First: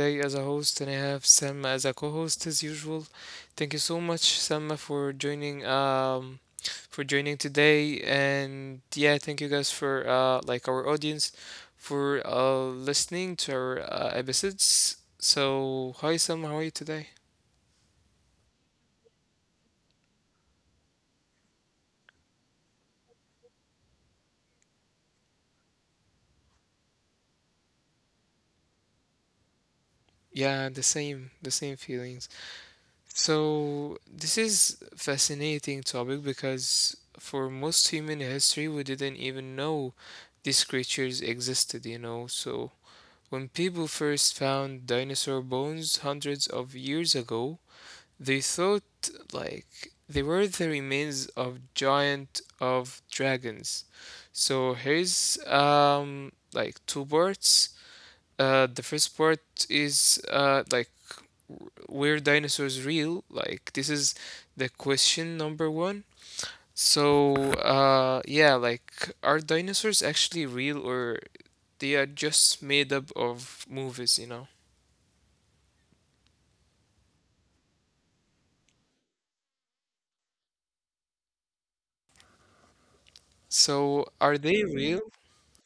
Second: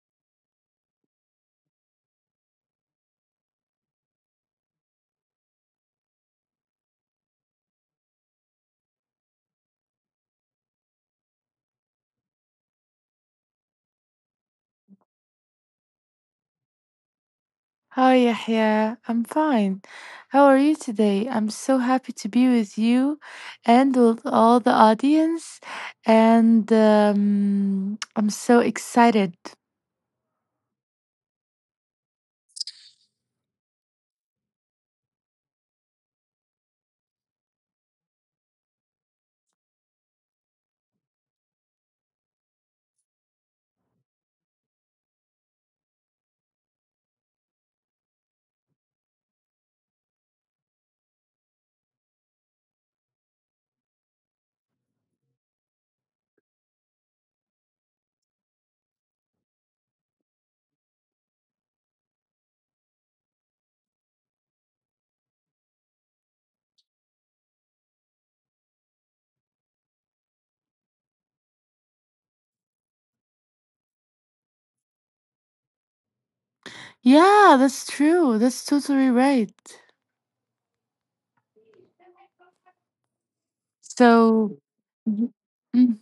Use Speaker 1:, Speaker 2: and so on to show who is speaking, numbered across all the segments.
Speaker 1: today as a host, and I have Salma as a co-host as usual. Thank you so much, Salma, for joining. For joining today, and yeah, thank you guys for like our audience for listening to our episodes. So, hi Salma, how are you today?
Speaker 2: Hi, Yahya. I'm fine. How are you today? I'm so happy to be with you and with all the audience. And I'm so excited.
Speaker 1: Yeah, the same feelings. So this is fascinating topic because for most human history we didn't even know these creatures existed, you know. So when people first found dinosaur bones hundreds of years ago, they thought like they were the remains of giant of dragons. So here's like two parts. The first part is like, were dinosaurs real? Like, this is the question number one. So, yeah, like, are dinosaurs actually real or they are just made up of movies, you know?
Speaker 2: Yeah, that's true. That's totally right.
Speaker 1: So,
Speaker 2: So,
Speaker 1: are they
Speaker 2: Mhm.
Speaker 1: real?
Speaker 2: Mm.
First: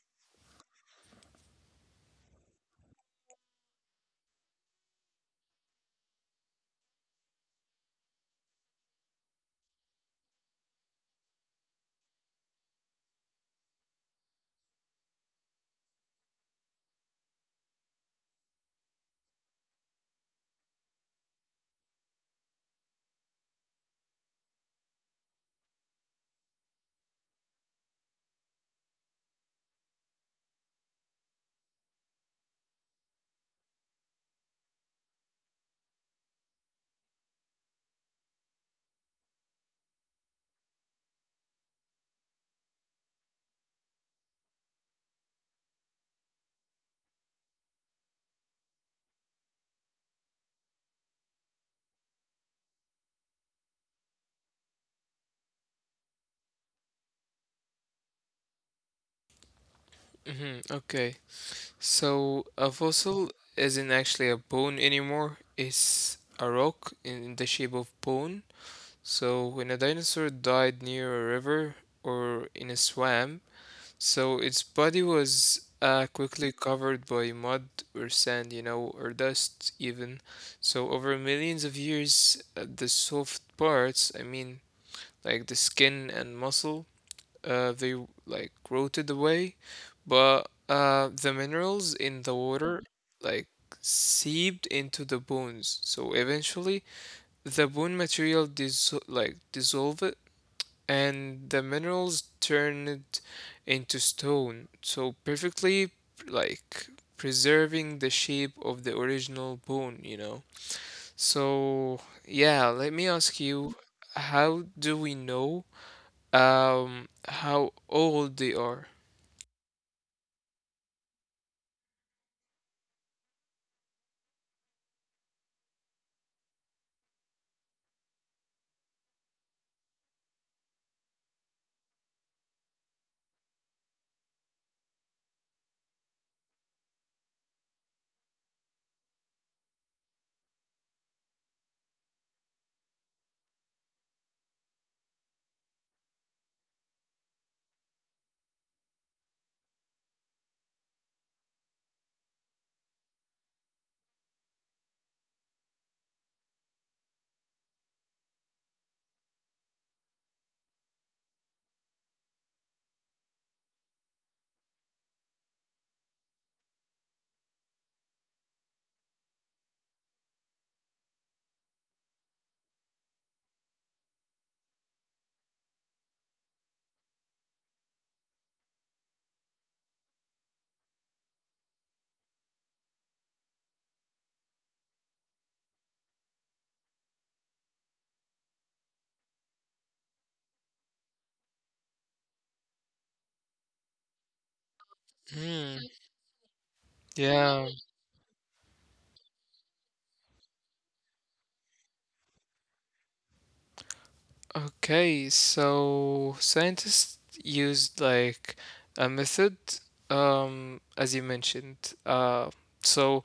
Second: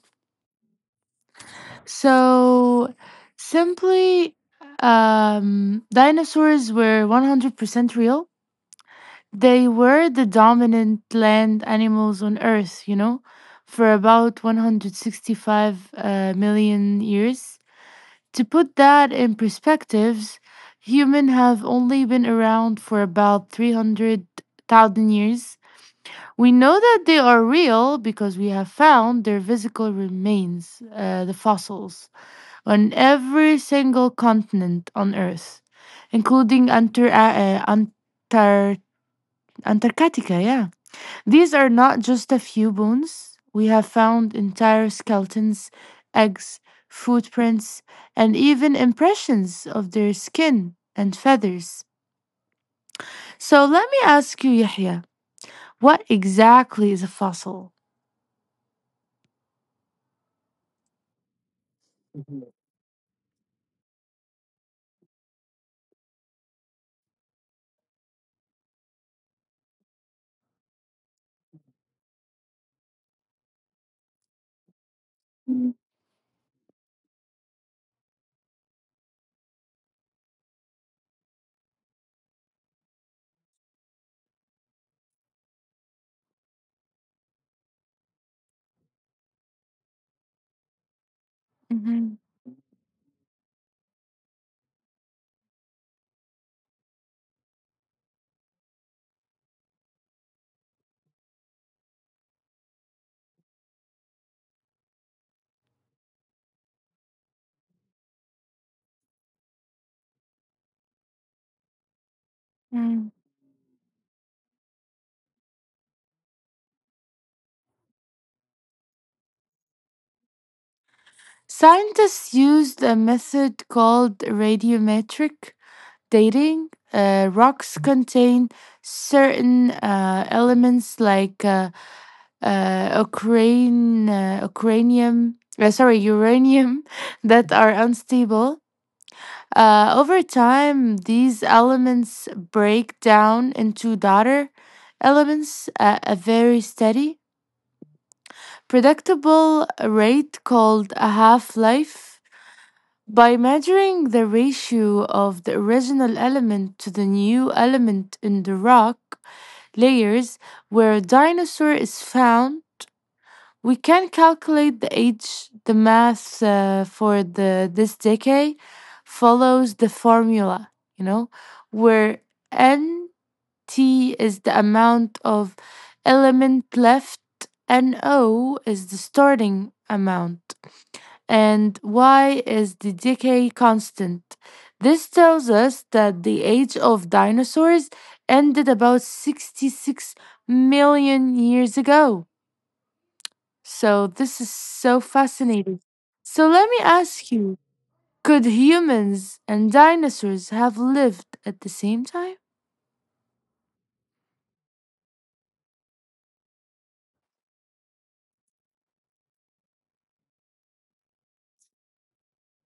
Speaker 2: So simply, dinosaurs were 100% real. They were the dominant land animals on Earth, you know, for about 165 million years. To put that in perspectives, humans have only been around for about 300,000 years. We know that they are real because we have found their physical remains, the fossils, on every single continent on Earth, including Antarctica, yeah. These are not just a few bones. We have found entire skeletons, eggs, footprints, and even impressions of their skin and feathers. So let me ask you, Yahya, what exactly is a fossil?
Speaker 1: Okay. So, a fossil isn't actually a bone anymore. It's a rock in the shape of bone. So when a dinosaur died near a river or in a swamp, so its
Speaker 2: Mm,
Speaker 1: body was quickly covered by mud or sand, you know, or dust even. So over millions of years, the soft parts, I mean, like the skin and muscle, they like rotted away, but the
Speaker 2: Mhm,
Speaker 1: minerals in the water like seeped into the bones. So eventually, the bone material dis like dissolved and the minerals turned into stone, so perfectly like preserving the shape of the original bone, you know. So,
Speaker 2: mm.
Speaker 1: yeah, let me ask you, how do we know how old they are?
Speaker 2: Scientists used a method called radiometric dating. Rocks contain certain elements like uh, Ukraine, uh, Ukrainium, uranium that are unstable. Over time, these elements break down into daughter elements at a very steady, predictable rate called a half life. By measuring the ratio of the original element to the new element in the rock layers where a dinosaur is found, we can calculate the age. The math, for the this decade, follows the formula, you know, where nt is the amount of element left, N o is the starting amount, and y is the decay constant. This tells us that the age of dinosaurs ended about 66 million years ago. So this is so
Speaker 1: Hmm.
Speaker 2: fascinating. So let me
Speaker 1: Yeah.
Speaker 2: ask you, could humans and dinosaurs have lived at the same time?
Speaker 1: Okay, so scientists used like a method, as you mentioned. So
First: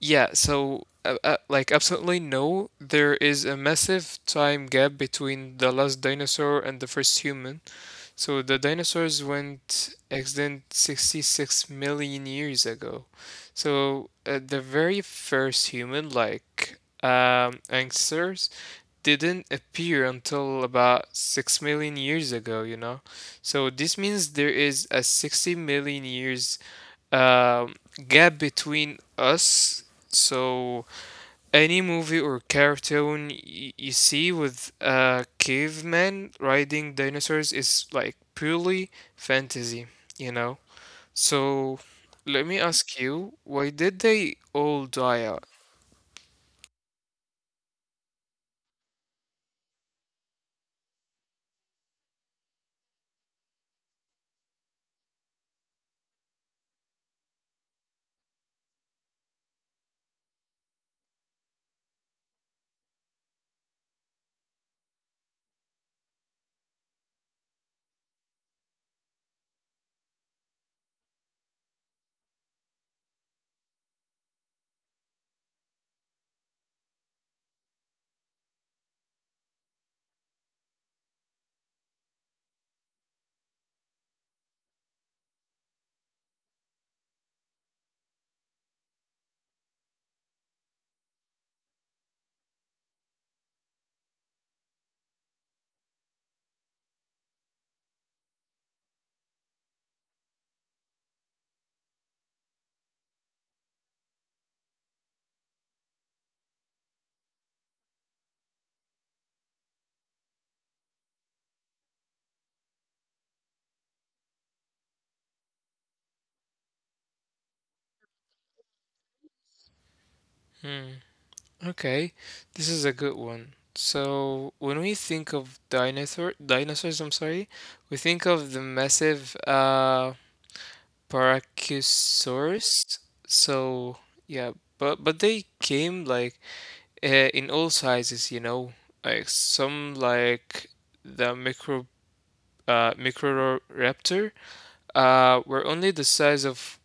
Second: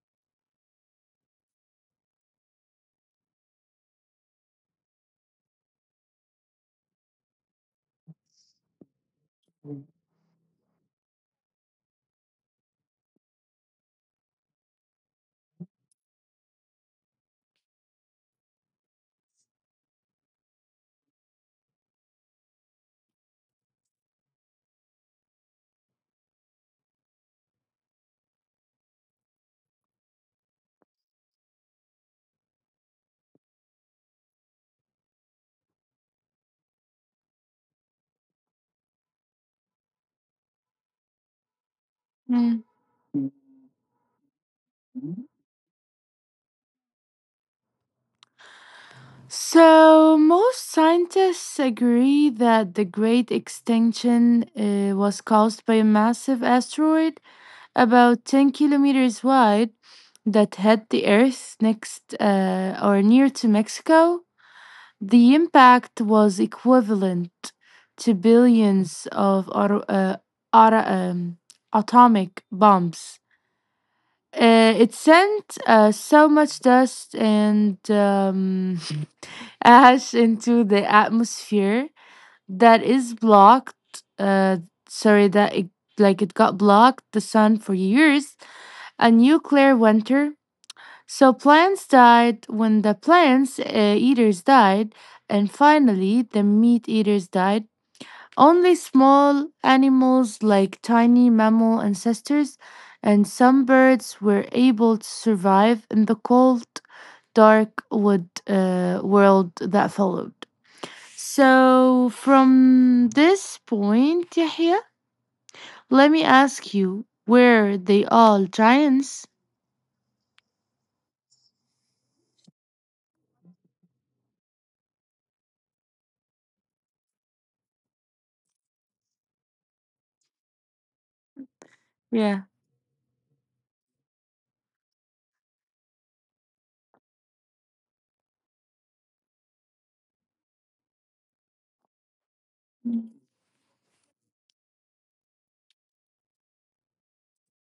Speaker 1: Like absolutely no, there is a massive time gap between the last dinosaur and the first human. So the dinosaurs went extinct 66 million years ago. So the very first human, ancestors, didn't appear until about 6 million years ago, you know? So this means there is a 60 million years um, gap between us. So any movie or cartoon you see with a caveman riding dinosaurs is like purely fantasy, you know?
Speaker 2: Hmm.
Speaker 1: So let me ask you, why did they all die out?
Speaker 2: So, most scientists agree that the Great Extinction was caused by a massive asteroid about 10 kilometers wide that hit the Earth next or near to Mexico. The impact was equivalent to billions of auto, um, atomic bombs. It sent so much dust and ash into the atmosphere that is blocked. Uh, sorry, that it, like it got blocked the sun for years. A nuclear winter, so plants died. When the plants, eaters died, and finally the meat eaters died. Only small animals like tiny mammal ancestors and some birds were able to survive in the cold, dark wood world that followed. So, from this point, Yahya, let me ask you, were they all giants?
Speaker 1: Hmm. Okay, this is a good one. So when we think of dinosaurs, I'm sorry, we think of the massive
Speaker 2: Yeah,
Speaker 1: Brachiosaurus. So yeah, but they came like uh, in all sizes, you know, like some like the Microraptor were only the size of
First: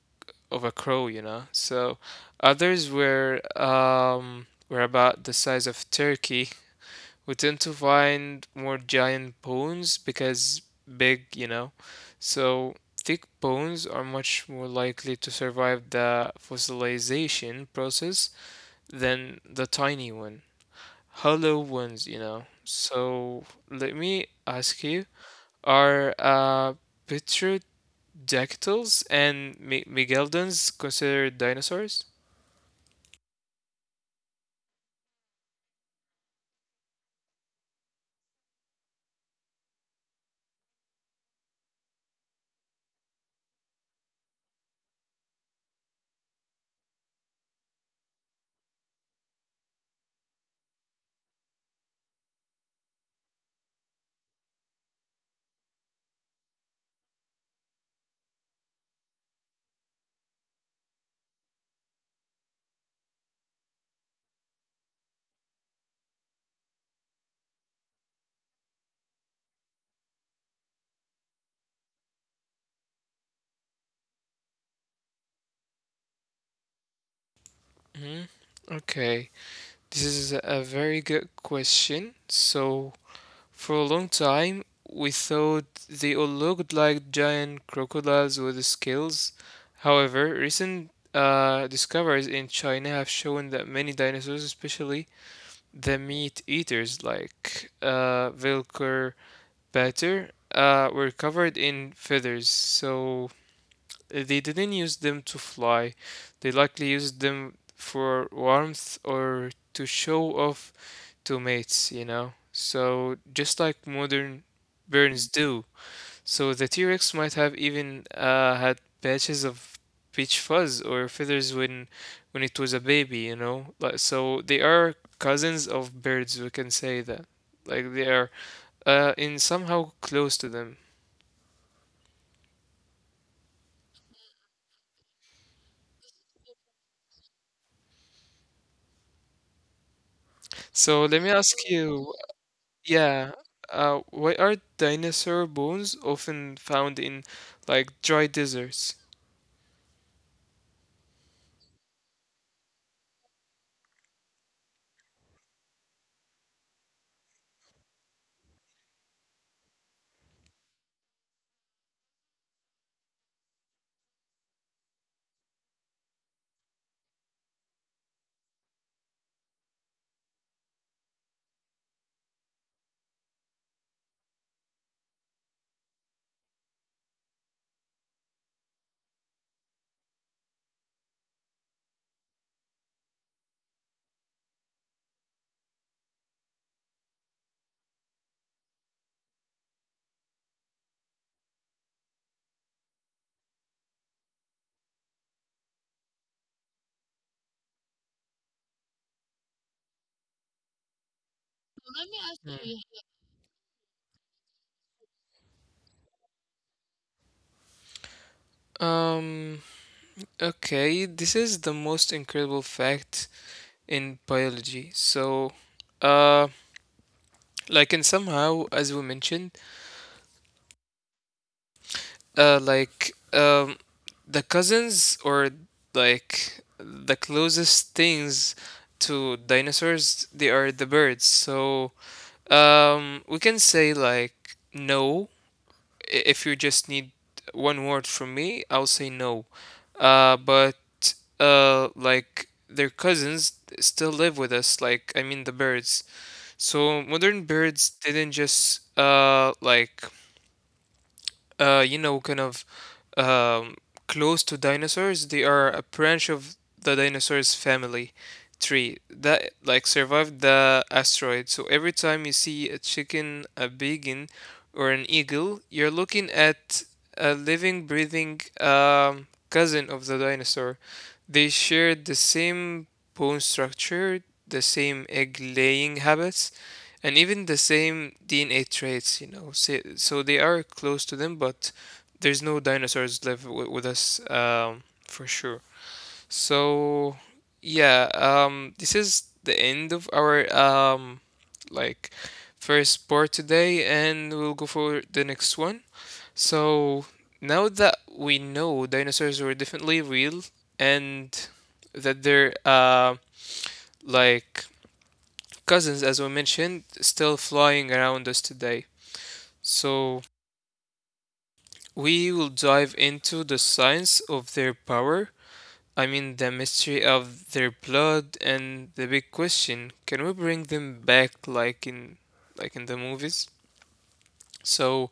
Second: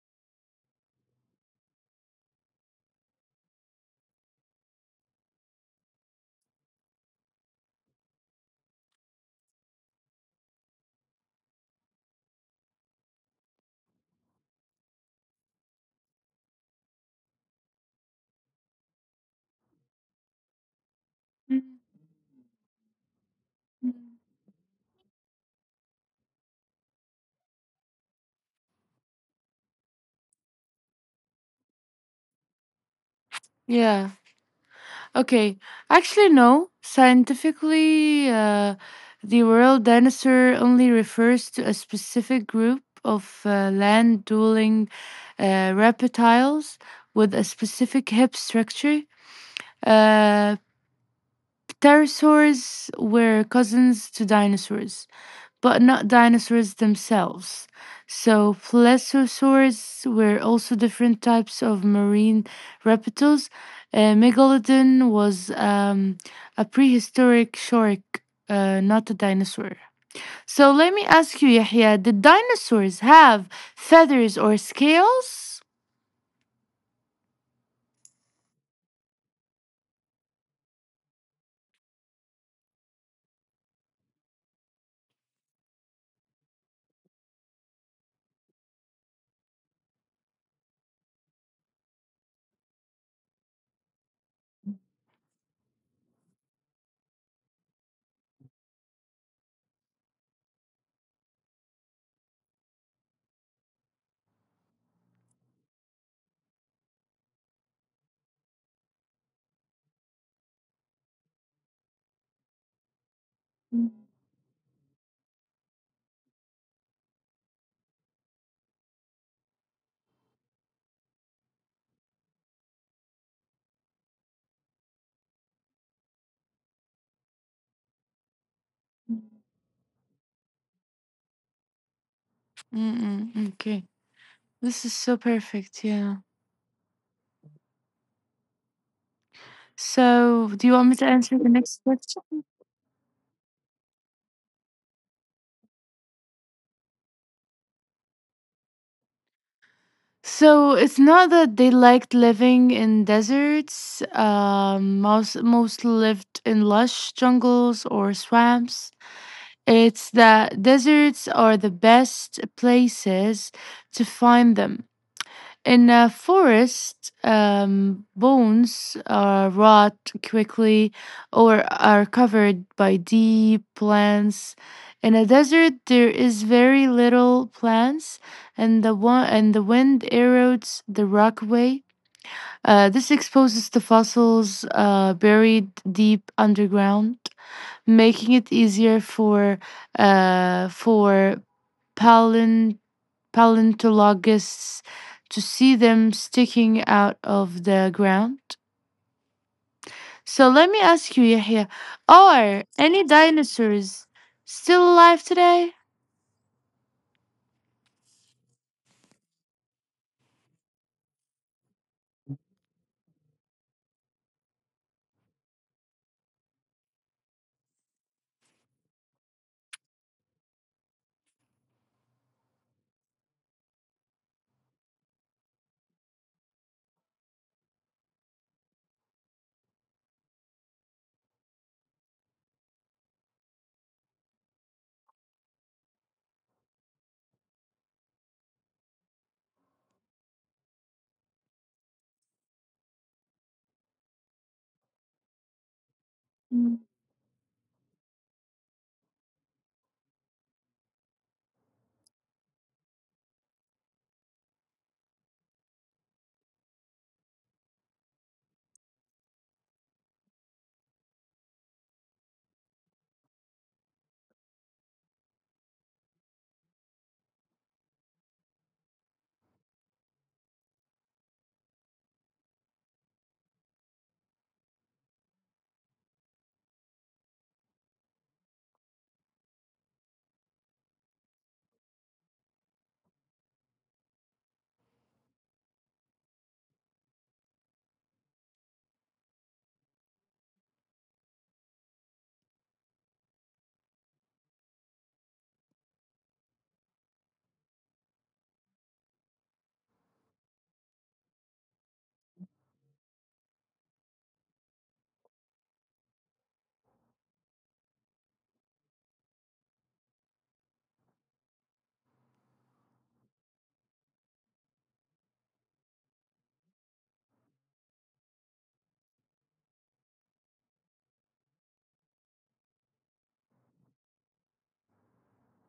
Speaker 1: a crow, you know. So others were about the size of turkey. We tend to find more giant bones because big, you know. So thick bones are much more likely to survive the fossilization process than the tiny one. Hollow ones, you know. So let me ask you, are petrodactyls and megalodons considered dinosaurs?
Speaker 2: yeah. Okay, actually, no. Scientifically, the world dinosaur only refers to a specific group of land dwelling reptiles with a specific hip structure. Uh, pterosaurs were cousins to dinosaurs but not dinosaurs themselves. So, plesiosaurs were also different types of marine reptiles. Megalodon was a prehistoric shark, not a dinosaur. So, let me ask you, Yahya, did dinosaurs have feathers or scales?
Speaker 1: hmm Okay, this is a very good question. So for a long time, we thought they all looked like giant crocodiles with scales. However, recent discoveries in China have shown that many dinosaurs, especially the meat eaters like Velociraptor, were covered in feathers. So they didn't use them to fly, they likely used them for warmth or to show off to mates, you know? So, just like modern burns do. So, the T-Rex might have even had patches of peach fuzz or feathers when it was a baby, you know? Like, so, they are cousins of birds, we can say that. Like, they are in somehow close to them.
Speaker 2: Mm-mm, okay, this is so perfect, yeah. So, do you want me
Speaker 1: So,
Speaker 2: to
Speaker 1: let me
Speaker 2: answer
Speaker 1: ask
Speaker 2: the next
Speaker 1: you,
Speaker 2: question?
Speaker 1: yeah, why are dinosaur bones often found in like dry deserts?
Speaker 2: So it's not that they liked living in deserts. Most lived in lush jungles or swamps. It's that deserts are the best places to find them. In a forest, bones rot quickly or are covered by deep plants. In a desert, there is very little plants, and the one and the wind erodes the rock away. This exposes the fossils buried deep underground, making it easier for palin paleontologists to see them sticking out of the ground. So let me ask you, Yahya, are any
Speaker 1: Mm. Okay.
Speaker 2: dinosaurs still alive today?
Speaker 1: Um, Okay, this is the most incredible fact in biology. So, uh, like, and somehow, as we mentioned, uh, like, um, the cousins or like the closest things to dinosaurs, they are the birds. So, we can say like no, if you just need one word from me, I'll say no. But Like their cousins still live with us. Like I mean the birds. So modern birds didn't just you know, kind of um, close to dinosaurs. They are a branch of the dinosaurs family tree that like survived the asteroid. So every time you see a chicken, a biggin, or an eagle, you're looking at a living, breathing cousin of the dinosaur. They share the same bone structure, the same egg laying habits, and even the same DNA traits, you know, say, so they are close to them, but there's no dinosaurs live with us for sure. So yeah, this is the end of our like first part today, and we'll go for the next one. So now that we know dinosaurs were definitely real and that they're like cousins, as we mentioned, still flying around us today. So, we will dive into the science of their power, I mean, the mystery of their blood, and the big question can we bring them back like in the movies? So,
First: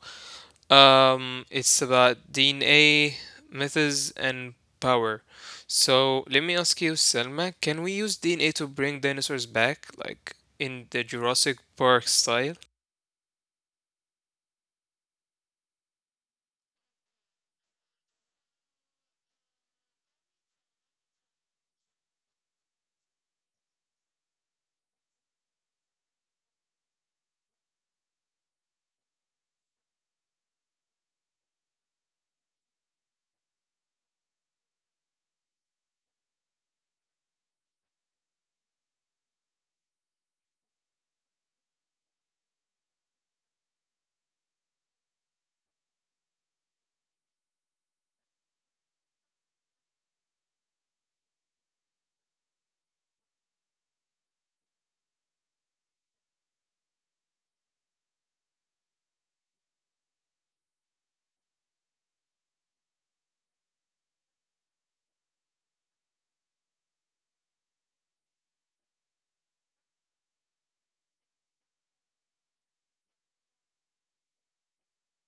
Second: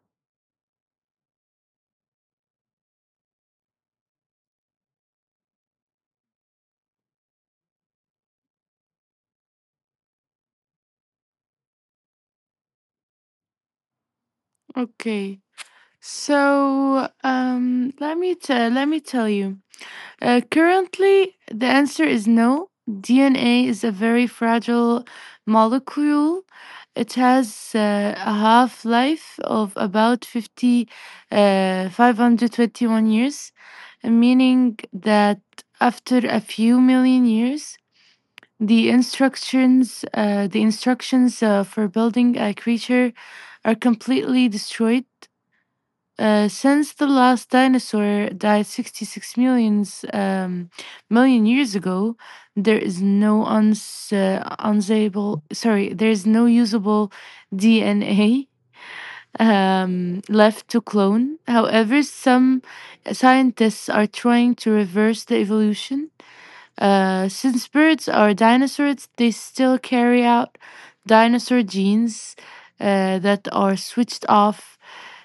Speaker 1: it's about DNA, methods, and power. So, let me ask you, Selma, can we use DNA to bring dinosaurs back, like in the Jurassic Park style?
Speaker 2: Okay. So let me tell you. Currently, the answer is no. DNA is a very fragile molecule. It has a half life of about 521 years, meaning that after a few million years, the instructions for building a creature are completely destroyed. Since the last dinosaur died 66 million years ago, there is no uns unsable sorry, there is no usable DNA left to clone. However, some scientists are trying to reverse the evolution. Since birds are dinosaurs, they still carry out dinosaur genes that are switched off.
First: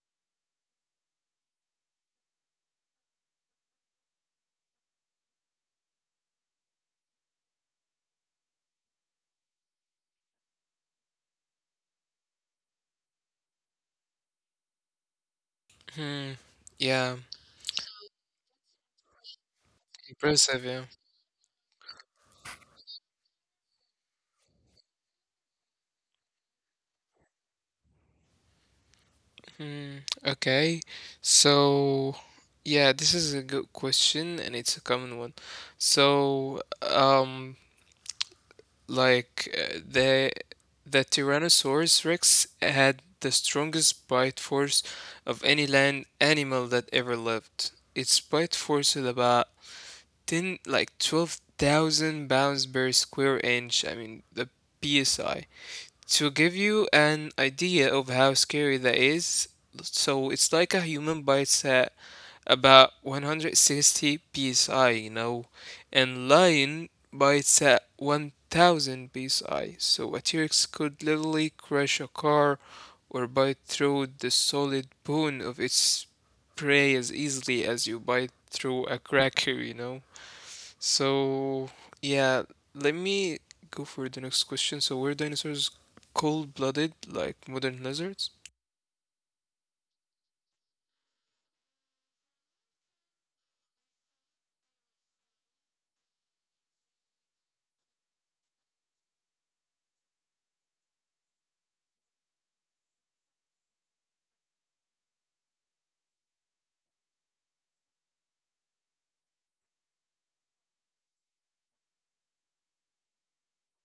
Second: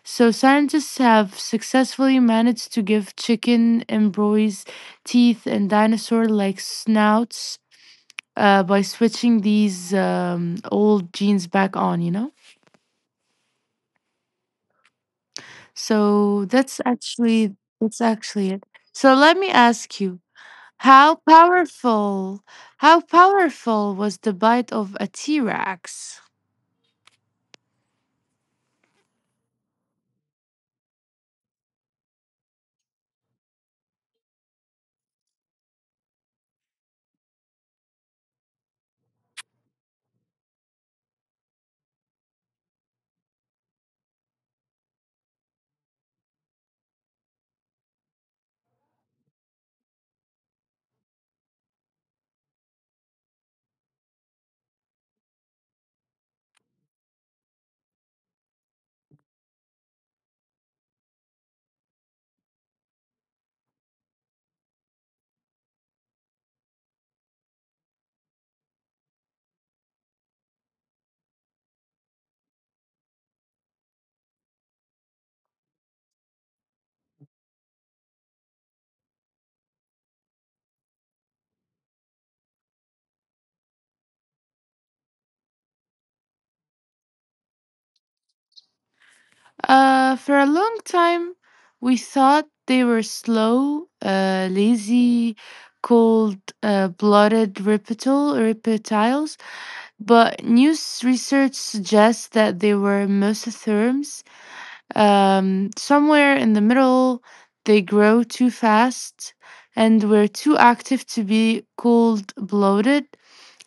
Speaker 2: So scientists have successfully managed to give chicken embryos teeth and dinosaur-like snouts by switching these old genes back on. You know,
Speaker 1: Hmm,
Speaker 2: so that's
Speaker 1: yeah,
Speaker 2: actually that's actually it. So let me ask you,
Speaker 1: impressive, yeah.
Speaker 2: how powerful how powerful was the bite of a T-Rex?
Speaker 1: Hmm, okay. So, yeah, this is a good question and it's a common one. So, the Tyrannosaurus Rex had the strongest bite force of any land animal that ever lived. Its bite force is about 10 like 12,000 pounds per square inch. I mean, the PSI. To give you an idea of how scary that is, so it's like a human bites at about 160 psi, you know, and lion bites at 1000 psi. So a T-Rex could literally crash a car or bite through the solid bone of its prey as easily as you bite through a cracker, you know. So, yeah, let me go for the next question. So, were dinosaurs cold-blooded like modern lizards?
Speaker 2: For a long time, we thought they were slow, lazy, cold blooded reptiles, but new research suggests that they were mesotherms. Somewhere in the middle, they grow too fast and were too active to be cold blooded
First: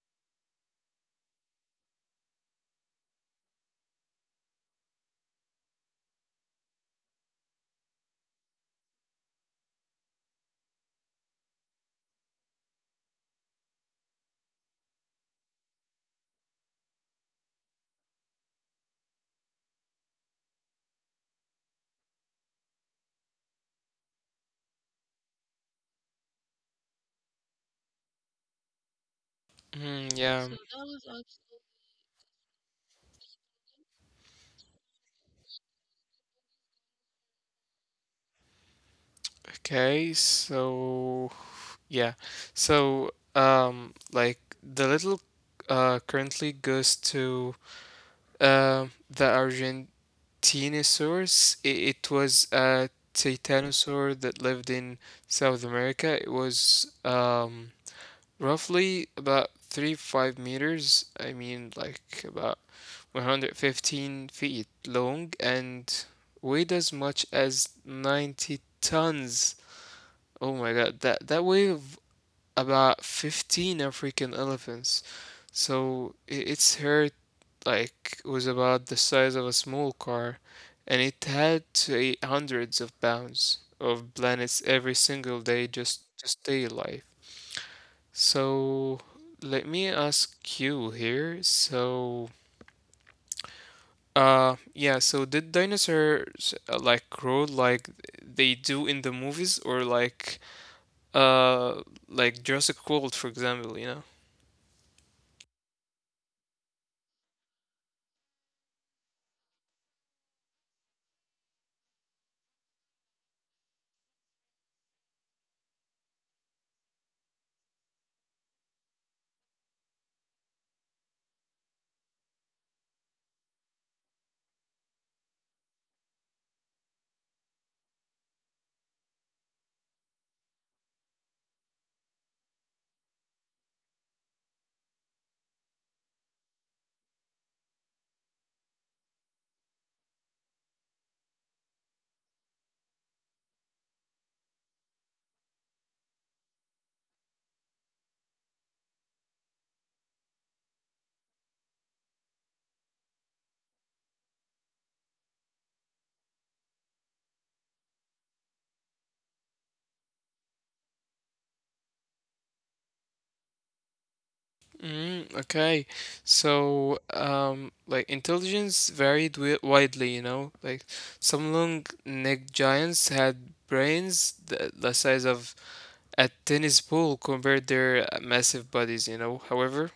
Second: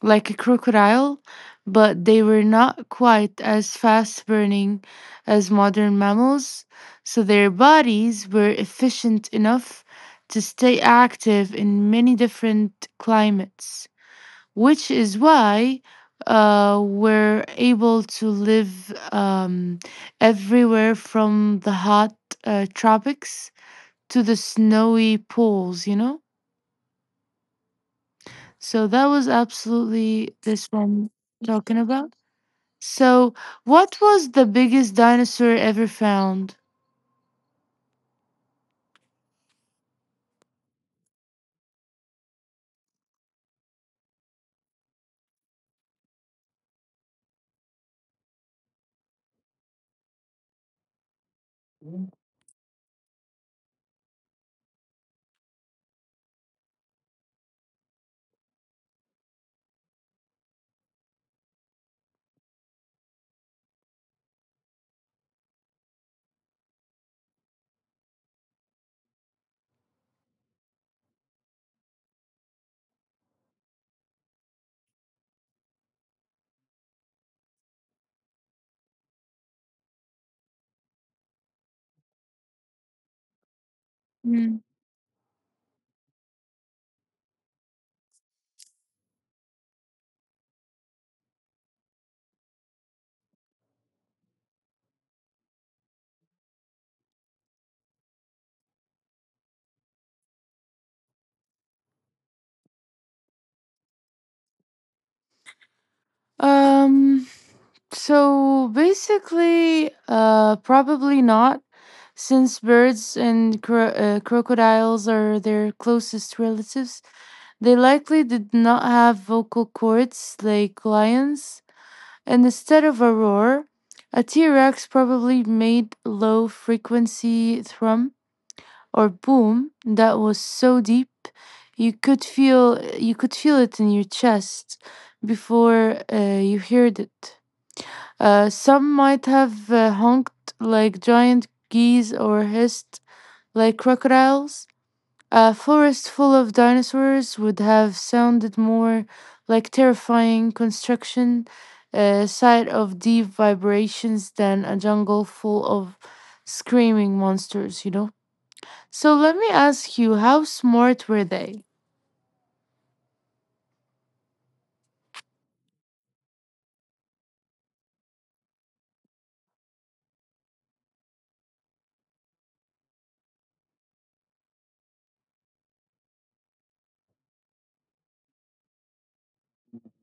Speaker 2: like a crocodile, but they were not quite as fast burning as modern mammals, so their bodies were efficient enough to stay active in many different climates, which is why we're able to live everywhere from the hot tropics to the snowy poles, you know? So that was
Speaker 1: Hmm,
Speaker 2: absolutely
Speaker 1: yeah.
Speaker 2: this one talking about. So, what was the biggest dinosaur ever found?
Speaker 1: Okay, so yeah. So, like the little currently goes to the Argentinosaurus. It was a titanosaur that lived in South America. It was roughly about 35 meters, I mean like about 115 feet long and weighed as much as 90 tons. Oh my God, that weighed about 15 African elephants. So its head like was about the size of a small car and it had to eat hundreds of pounds of
Speaker 2: Mm.
Speaker 1: planets every single day just to stay alive. So let me ask you here. So, yeah, so did dinosaurs like grow like they do in the movies or uh like Jurassic World, for example, you know?
Speaker 2: Um, so basically, probably not, since birds and crocodiles are their closest relatives. They likely did not have vocal cords like lions, and instead of a roar, a T Rex probably made low frequency thrum or boom that was so deep you could feel you could feel it in your chest before you heard it. Some might have honked like giant geese or hissed like crocodiles. A forest full of dinosaurs would have sounded more like terrifying construction, a site of deep vibrations, than a jungle full of screaming monsters, you know? So let me ask you, how smart were they?
Speaker 1: Mm, okay. So, like intelligence varied wi widely, you know? Like some long-necked giants had brains the size of a tennis ball compared their massive bodies, you know. However,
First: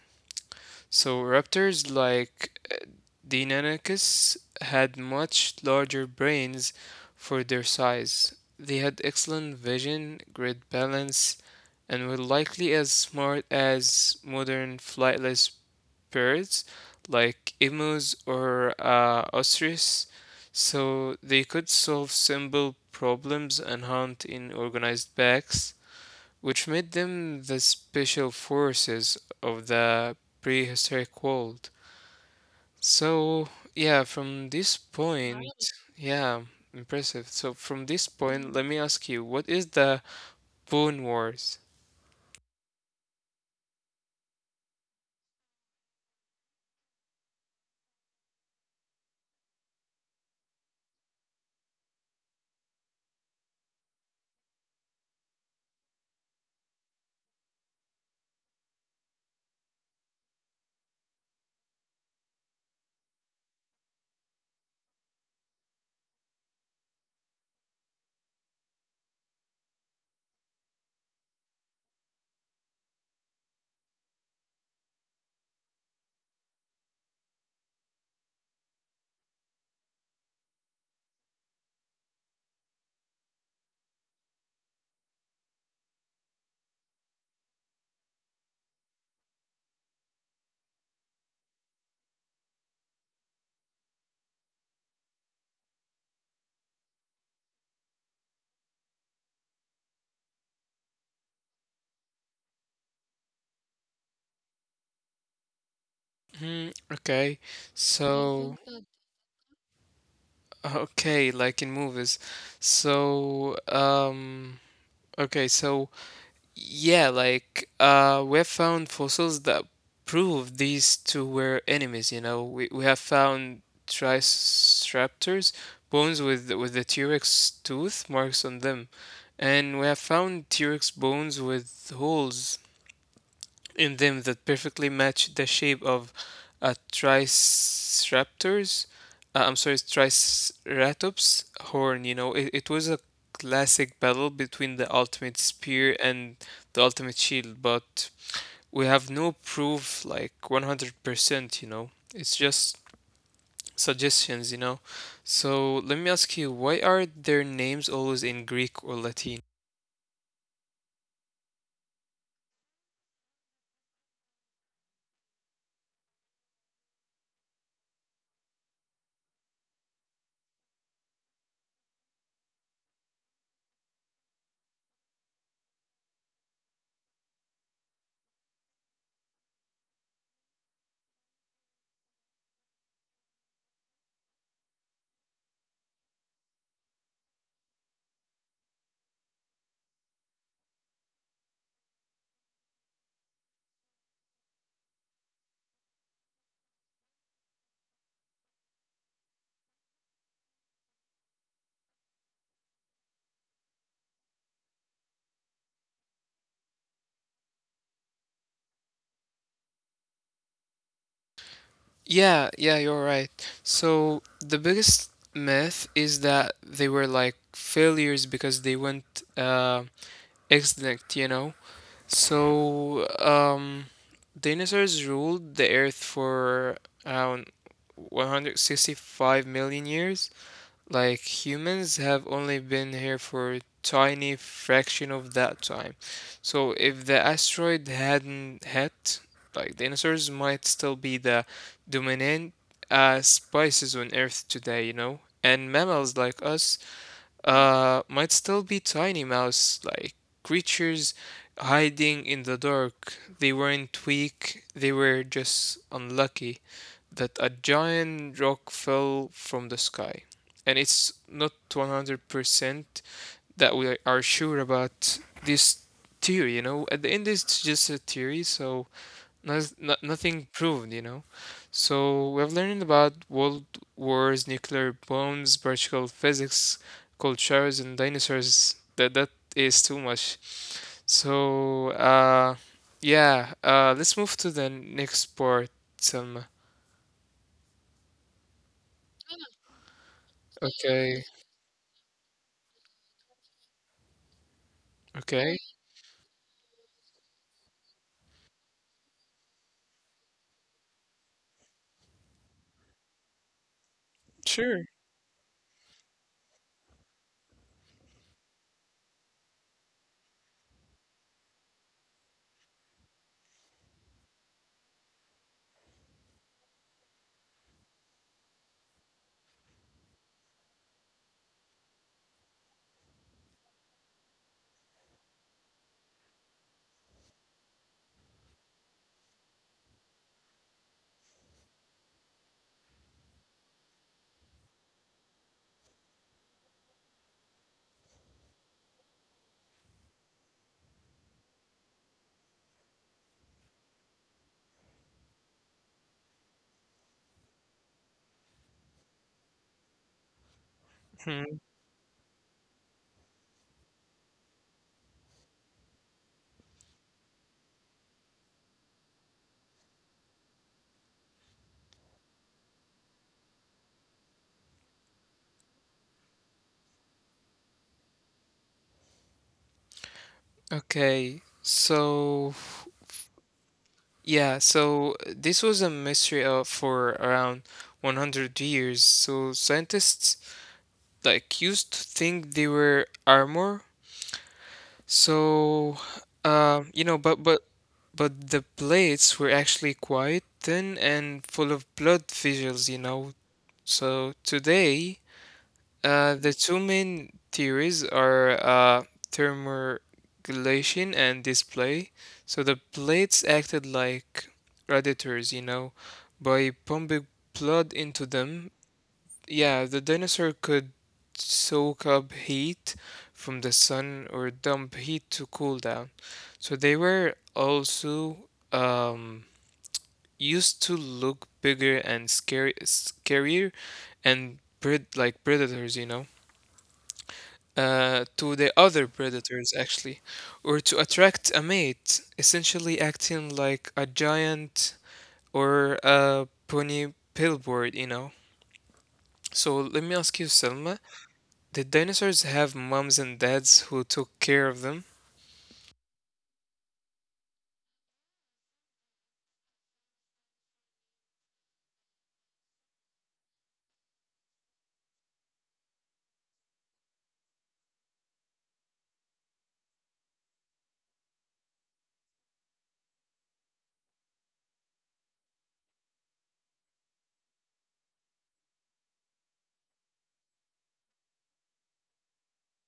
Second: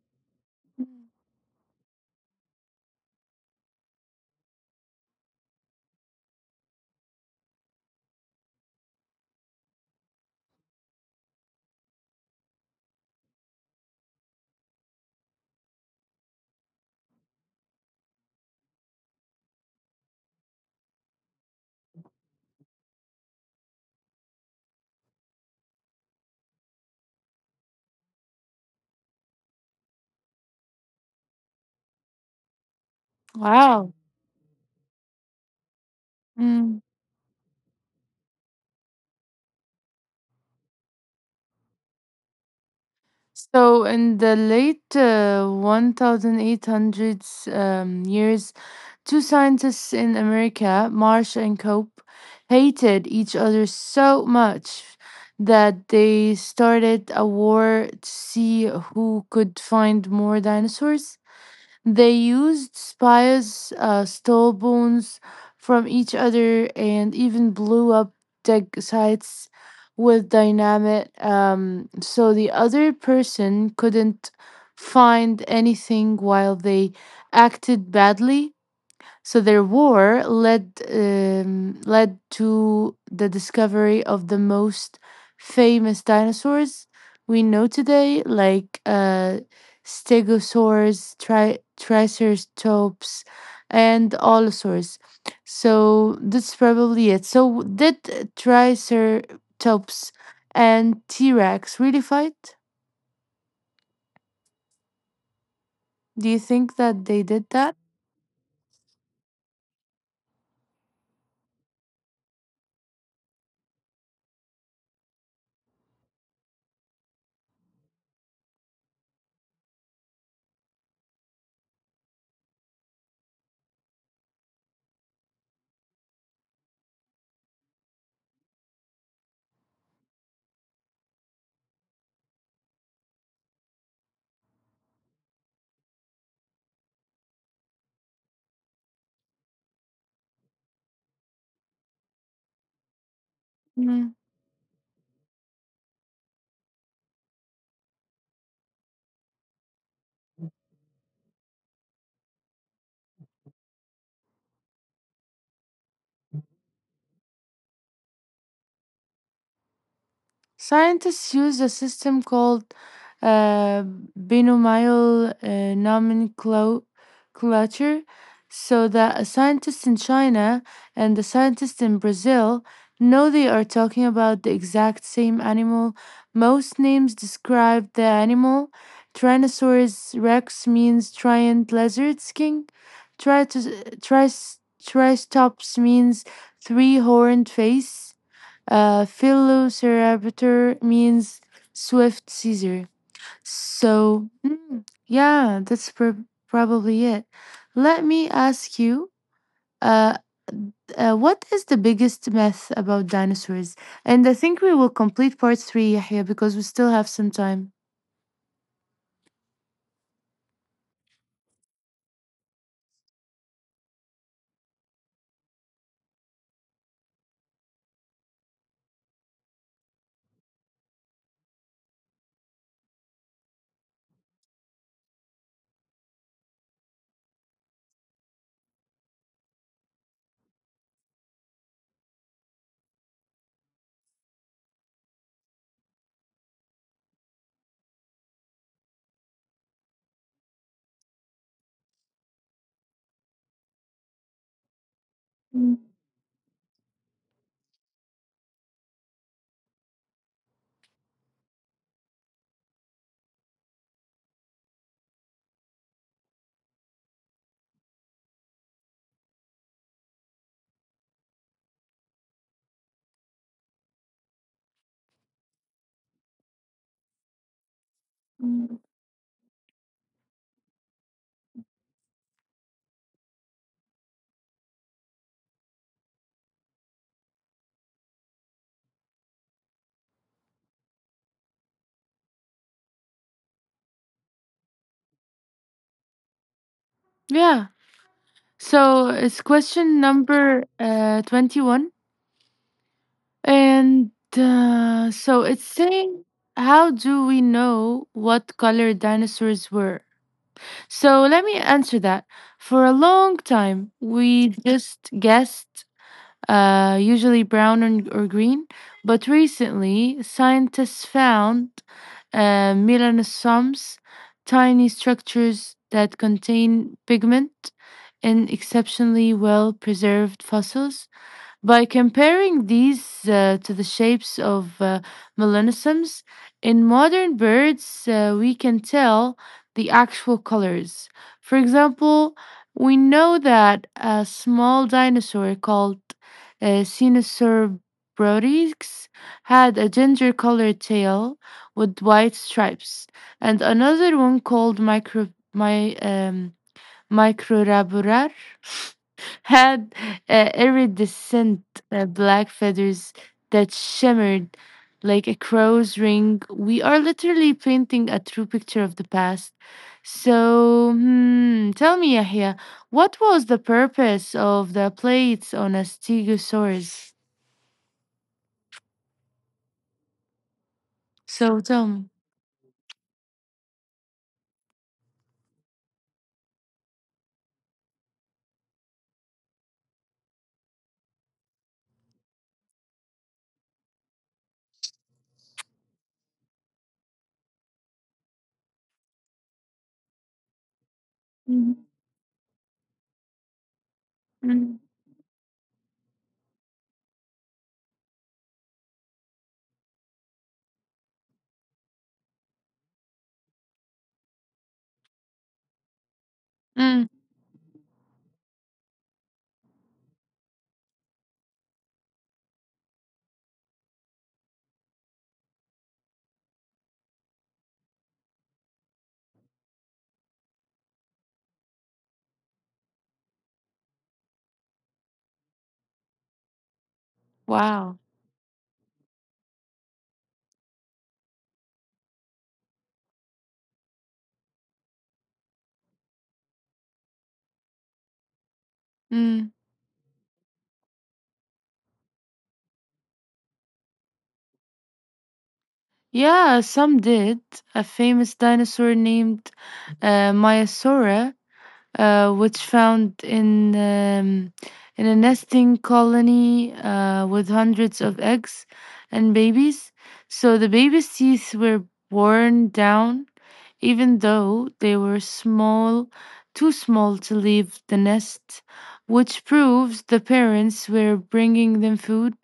Speaker 1: so raptors like Deinonychus had much larger brains for their size. They had excellent vision, great balance, and were likely as smart as modern flightless birds like emus or ostriches. So they could solve simple problems and hunt in organized packs which made them the special forces of the prehistoric world. So,
Speaker 2: Wow.
Speaker 1: yeah, from this point, right. Yeah,
Speaker 2: Mm.
Speaker 1: impressive. So, from this point, let me ask you, what is the Boon Wars?
Speaker 2: So in the late 1800s years, two scientists in America, Marsh and Cope, hated each other so much that they started a war to see who could find more dinosaurs. They used spires, stole bones from each other, and even blew up dig sites with dynamite, so the other person couldn't find anything while they acted badly. So their war led to the discovery of the most famous dinosaurs we know today, like stegosaurs, triceratops, and allosaurs. So that's probably it. So did triceratops and T Rex really fight? Do you
Speaker 1: Hmm,
Speaker 2: think that they
Speaker 1: okay,
Speaker 2: did that?
Speaker 1: so, okay, like in movies. So, okay, so yeah, like we have found fossils that prove these two were enemies, you know. We have found triceratops bones with the T-Rex tooth marks on them, and we have found T-Rex bones with holes in them that perfectly match the shape of a triceratops. I'm sorry, triceratops horn. You know, it was a classic battle between the ultimate spear and the ultimate shield, but we have no proof like 100%, you know. It's just suggestions, you know. So let me ask you, why are their names always in Greek or Latin?
Speaker 2: Scientists use a system called uh, binomial nomenclature so that a scientist in China and a scientist in Brazil know they are talking about the exact same animal. Most names describe the animal. Tyrannosaurus rex means giant lizard king. Tritos- tris- Tristops means three horned face. Velociraptor means swift Caesar. So, mm, yeah, that's probably it. Let me ask you, uh, what is the biggest myth about dinosaurs? And I think we will complete part three, Yahya, because we still have some time.
Speaker 1: Yeah, yeah, you're right. So the biggest myth is that they were like failures because they went extinct, you know? So dinosaurs ruled the earth for around 165 million years, like humans have only been here for a tiny fraction of that time. So if the asteroid hadn't hit, like dinosaurs might still be the dominant species on Earth today, you know? And mammals like
Speaker 2: Mm.
Speaker 1: us might still be tiny mouse like creatures hiding in the dark. They weren't weak, they were just unlucky that a giant rock fell from the sky. And it's not 100% that we are sure about this theory, you know? At the end, it's just a theory, so nothing proved, you know. So we've learned about world wars, nuclear bombs, particle physics, cold showers, and dinosaurs. That is too much. So yeah. Let's move to the next part. Some
Speaker 2: Yeah. So it's question number
Speaker 1: okay,
Speaker 2: 21. And
Speaker 1: okay,
Speaker 2: so it's saying, how do we know what color dinosaurs were? So let me answer that. For a long time, we
Speaker 1: sure.
Speaker 2: just guessed, usually brown and- or green, but recently scientists found melanosomes, tiny structures that contain pigment in exceptionally well preserved fossils. By comparing these to the shapes of melanisms in modern birds, we can tell the actual colors. For example, we know that a small dinosaur called Sinosaurobrotix had a ginger colored tail with white stripes, and another one called my, um, Microraburar had
Speaker 1: Hmm.
Speaker 2: iridescent black feathers that shimmered like a crow's ring. We are literally painting a true picture of the past. So, hmm, tell me, Yahya, what was the purpose of the plates on a stegosaurus?
Speaker 1: Okay,
Speaker 2: So, tell me.
Speaker 1: so yeah, so this was a mystery for around 100 years. So scientists the accused think they were armor. So, um, you know, but but but the blades were actually quite thin and full of
Speaker 2: Mm,
Speaker 1: blood visuals. So
Speaker 2: mm,
Speaker 1: today, the two main theories are thermoregulation and display. So the blades acted like predators, you know, by pumping
Speaker 2: mm.
Speaker 1: blood into them yeah, the dinosaur could soak up heat from the sun or dump heat to cool down. So they were also um, used to look bigger and scary, scarier and pred like predators, you know,
Speaker 2: Wow.
Speaker 1: to the other predators actually, or to attract a mate, essentially acting like a giant or a pony billboard. So
Speaker 2: Mm.
Speaker 1: let me ask you, Selma. Did dinosaurs have moms and dads who took care of them?
Speaker 2: Yeah, some did. A famous dinosaur named Myasaura, which found in a nesting colony with hundreds of eggs and babies. So the baby's teeth were worn down, even though they were small, too small to leave the nest, which proves the parents were bringing them food.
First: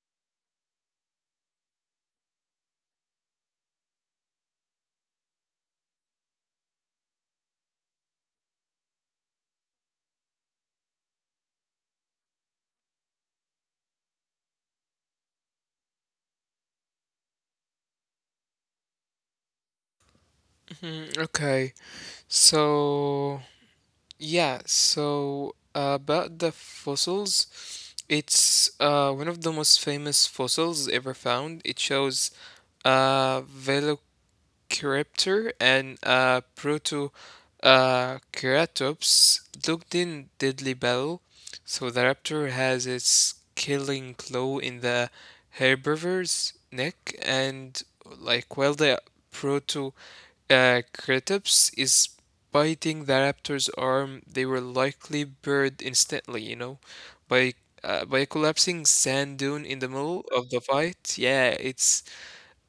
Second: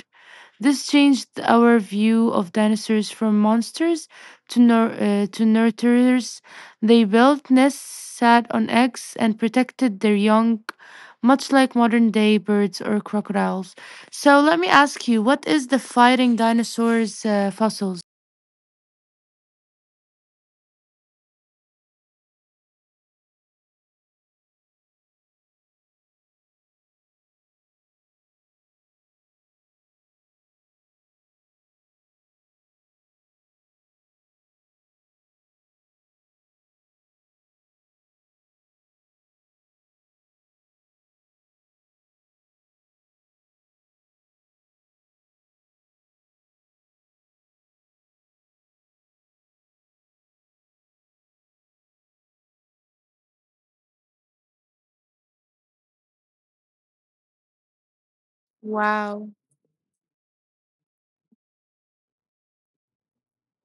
Speaker 2: This changed our view of dinosaurs from monsters to, to nurturers. They built nests, sat on eggs, and protected their young, much like modern day birds or crocodiles. So, let me ask you, what is the fighting dinosaurs' fossils?
Speaker 1: Mhm. Okay, so yeah, so about the fossils, it's one of the most famous fossils ever found. It shows a Cryptor and Proto Ceratops looked in deadly battle, so the raptor has its killing claw in the herbivore's neck, and like while the Proto Ceratops is biting the raptor's arm, they were likely buried instantly, you know, by by
Speaker 2: Wow.
Speaker 1: collapsing sand dune in the middle of the fight. Yeah, it's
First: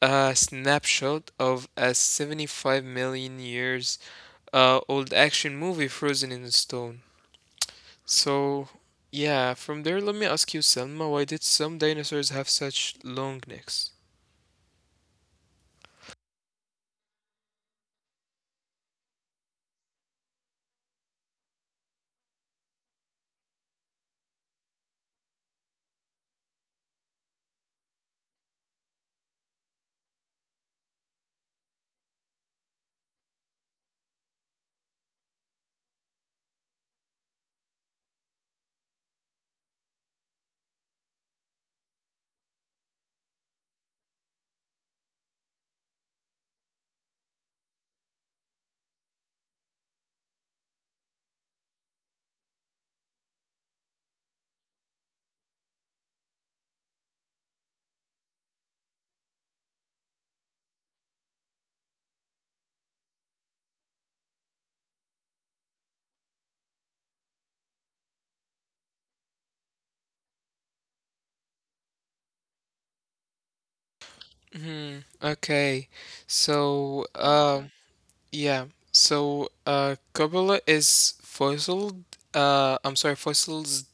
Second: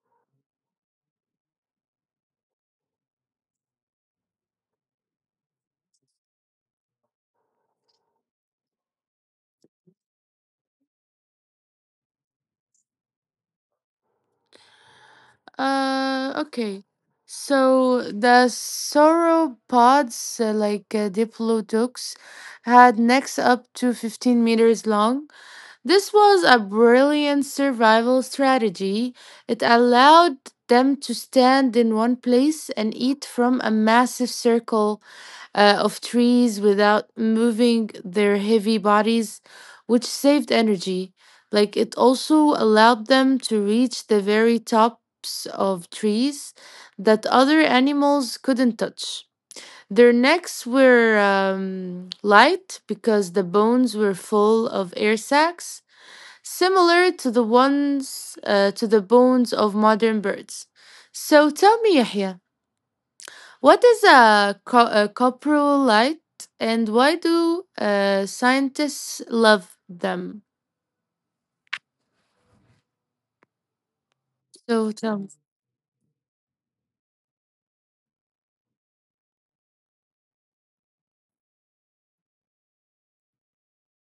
Speaker 1: a snapshot of a 75 million years old action movie frozen in stone. So, yeah, from there, let me ask you, Selma, why did some dinosaurs have such long necks?
Speaker 2: Okay. So the sauropods, like diplodocus, had necks up to 15 meters long. This was a brilliant survival strategy. It allowed them to stand in one place and eat from a massive circle of trees without moving their heavy bodies, which saved energy. Like it also allowed them to reach the very tops of trees that other animals couldn't touch. Their necks were light because the bones were full of air sacs similar to the ones to the bones of modern birds. So tell me, Yahya, what is a, a coprolite, and why do scientists love them? So
Speaker 1: Hmm,
Speaker 2: tell me.
Speaker 1: okay. So, uh, Yeah, so Coppola is fossiled. I'm sorry, fossil's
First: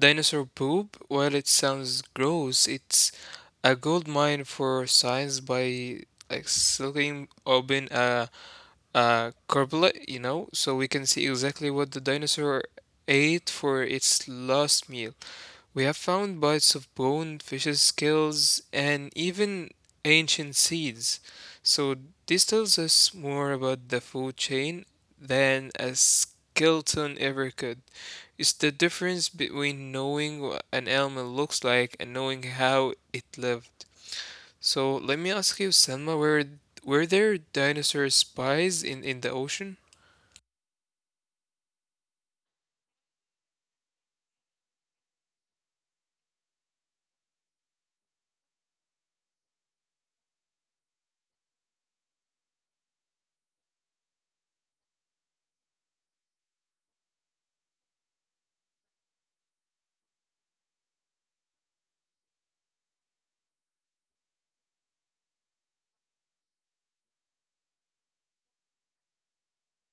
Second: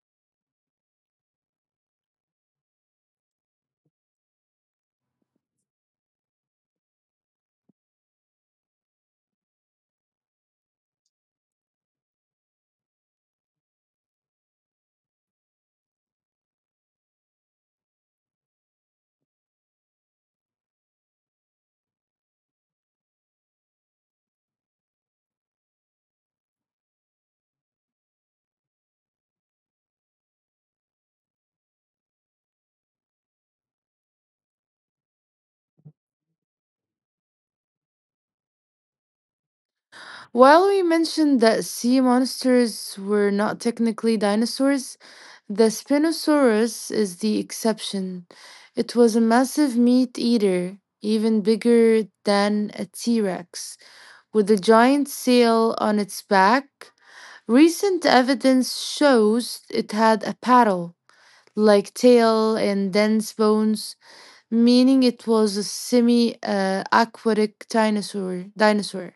Speaker 1: dinosaur poop. While it sounds gross, it's a gold mine for science by like slowly open a corpula, you know, so we can see exactly what the dinosaur ate for its last meal. We have found bites of bone, fishes' scales, and even ancient seeds. So this tells us more about the food chain than a skeleton ever could. It's the difference between knowing what an animal looks like and knowing how it lived. So let me ask you, Selma, were there dinosaur spies in the ocean?
Speaker 2: While we mentioned that sea monsters were not technically dinosaurs, the Spinosaurus is the exception. It was a massive meat eater, even bigger than a T Rex, with a giant sail on its back. Recent evidence shows it had a paddle like tail and dense bones, meaning it was a semi aquatic dinosaur.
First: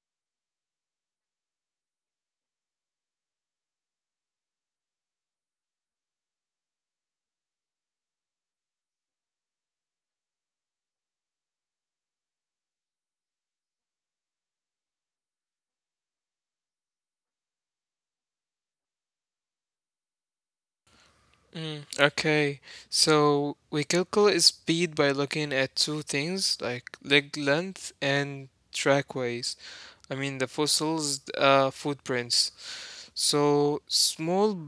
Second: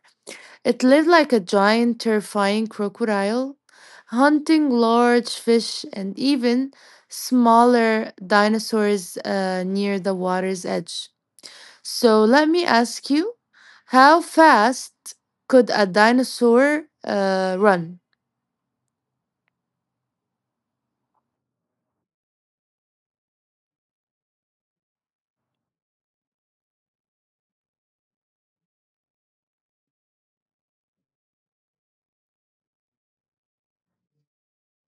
Speaker 2: It lived like a giant, terrifying crocodile, hunting large fish and even smaller dinosaurs near the water's edge. So let me ask you, how fast could a dinosaur run?
Speaker 1: Mm, okay, so we calculate speed by looking at two things like leg length and trackways. I mean the fossils' footprints. So small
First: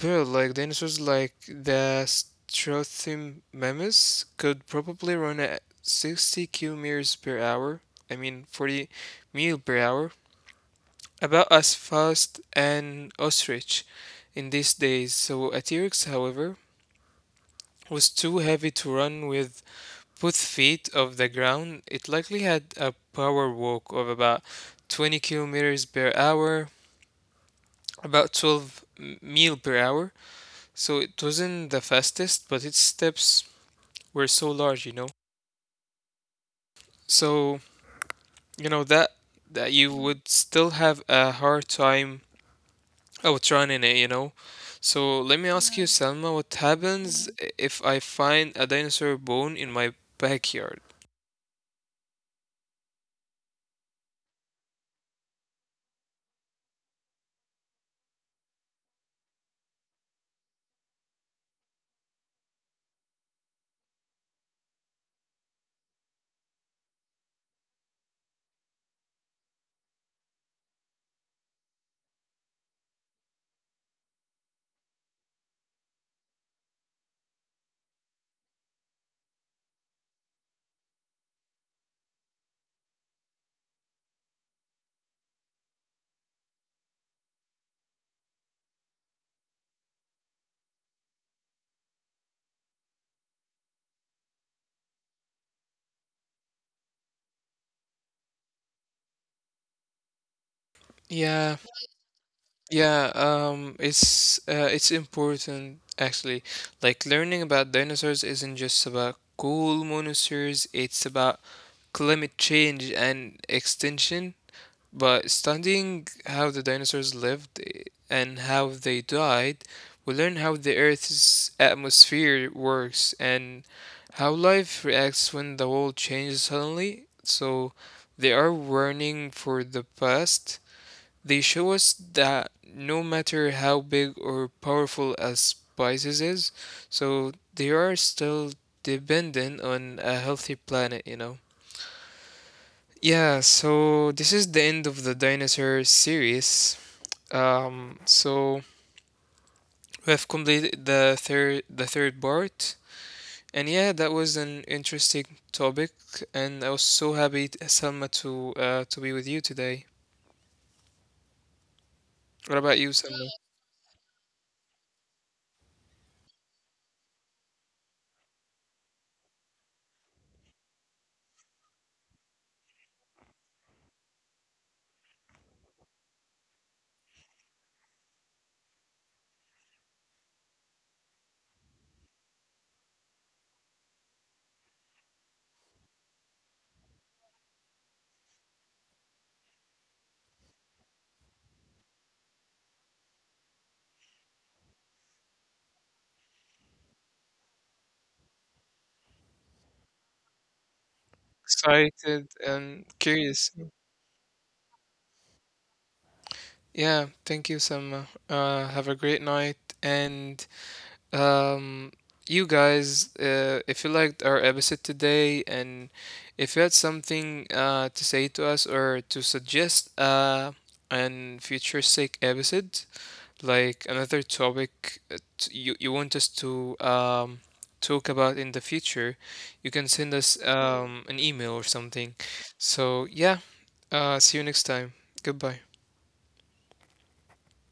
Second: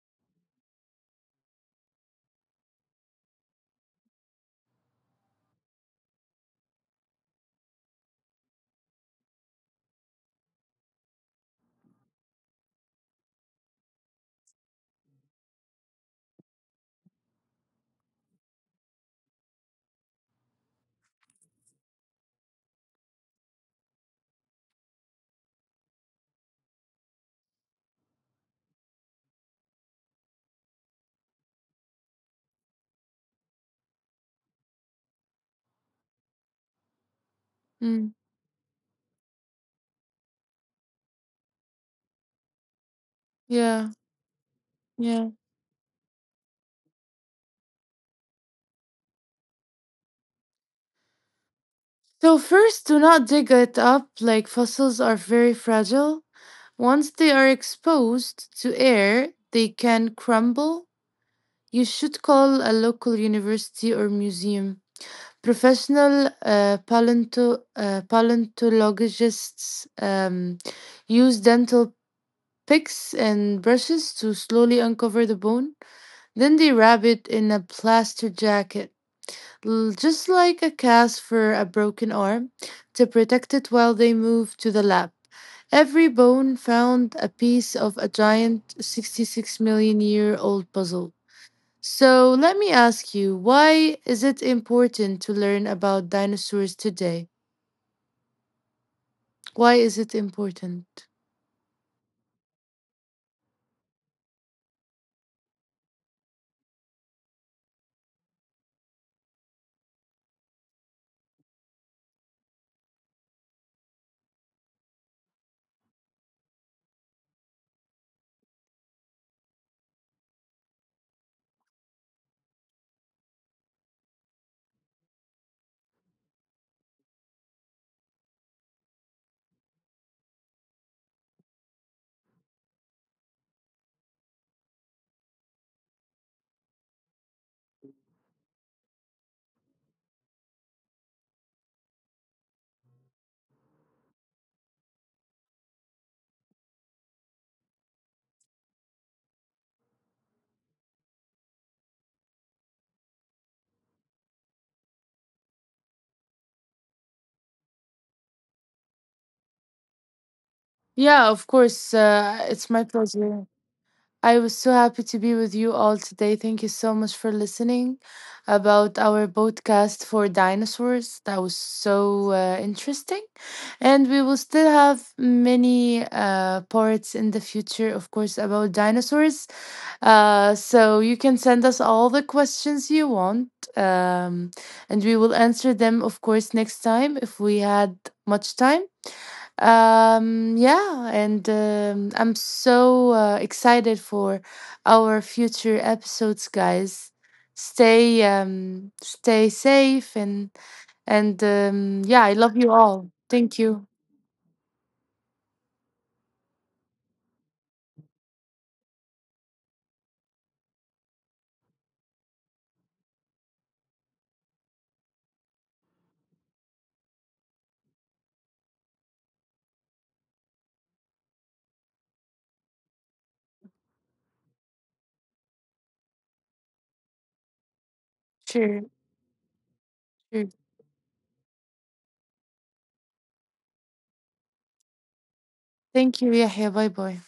Speaker 1: bird like dinosaurs like the Strothymnemus could probably run at 60 kilometers per hour. I mean 40 mile per hour, about as fast an ostrich in these days. So a T-Rex, however, was too heavy to run with both feet off the ground. It likely had a power walk of about 20 kilometers per hour, about mile per hour. So it wasn't the fastest, but its steps were so large. So,
Speaker 2: Mm,
Speaker 1: you know, that that you would still have a hard time
Speaker 2: yeah,
Speaker 1: outrunning it.
Speaker 2: yeah.
Speaker 1: So let me ask you, yeah, Selma, what happens, mhm, if I find a dinosaur bone in my backyard?
Speaker 2: So first, do not dig it up. Like fossils are very fragile. Once they are exposed to air, they can crumble. You should call a local university or museum. Professional paleontologists use dental picks and brushes to slowly uncover the bone. Then they wrap it in a plaster jacket, just like a cast for a broken arm, to protect it while they move to the lab. Every bone found a piece of a giant 66 million year old puzzle. So let me ask you, why is it important to learn about dinosaurs today? Why is it important?
Speaker 1: Yeah. Yeah, it's it's important actually. Like learning about dinosaurs isn't just about cool monosaurs, it's about climate change and extinction. But studying how the dinosaurs lived and how they died, we learn how the Earth's atmosphere works and how life reacts when the world changes suddenly. So they are warning for the past, they show us that no matter how big or powerful a spices is, so they are still dependent on a healthy planet, you know. Yeah, so this is the end of the dinosaur series. So we have completed the third part, and yeah, that was an interesting topic, and I was so happy, Selma, to be with you today.
Speaker 2: Yeah, of course.
Speaker 1: What about you,
Speaker 2: It's my
Speaker 1: Selma?
Speaker 2: pleasure. I was so happy to be with you all today. Thank you so much for listening about our podcast for dinosaurs. That was so interesting. And we will still have many parts in the future, of course, about dinosaurs. So you can send us all the questions you want. Um, and we will answer them, of course, next time if we had much time. Yeah, and I'm so excited for our future episodes, guys. Stay safe and
Speaker 1: Excited
Speaker 2: yeah, I
Speaker 1: and
Speaker 2: love you
Speaker 1: curious.
Speaker 2: all. Thank you.
Speaker 1: Yeah, thank you, Selma. Have a great night. And um, you guys, if you liked our episode today, and if you had something to say to us or to suggest an future sick episode, like another topic that you want us to talk about in the future,
Speaker 2: Sure,
Speaker 1: you can send us
Speaker 2: sure.
Speaker 1: an email or something. So, yeah, see you next time. Goodbye.
Speaker 2: Thank you, Yahya. Bye bye.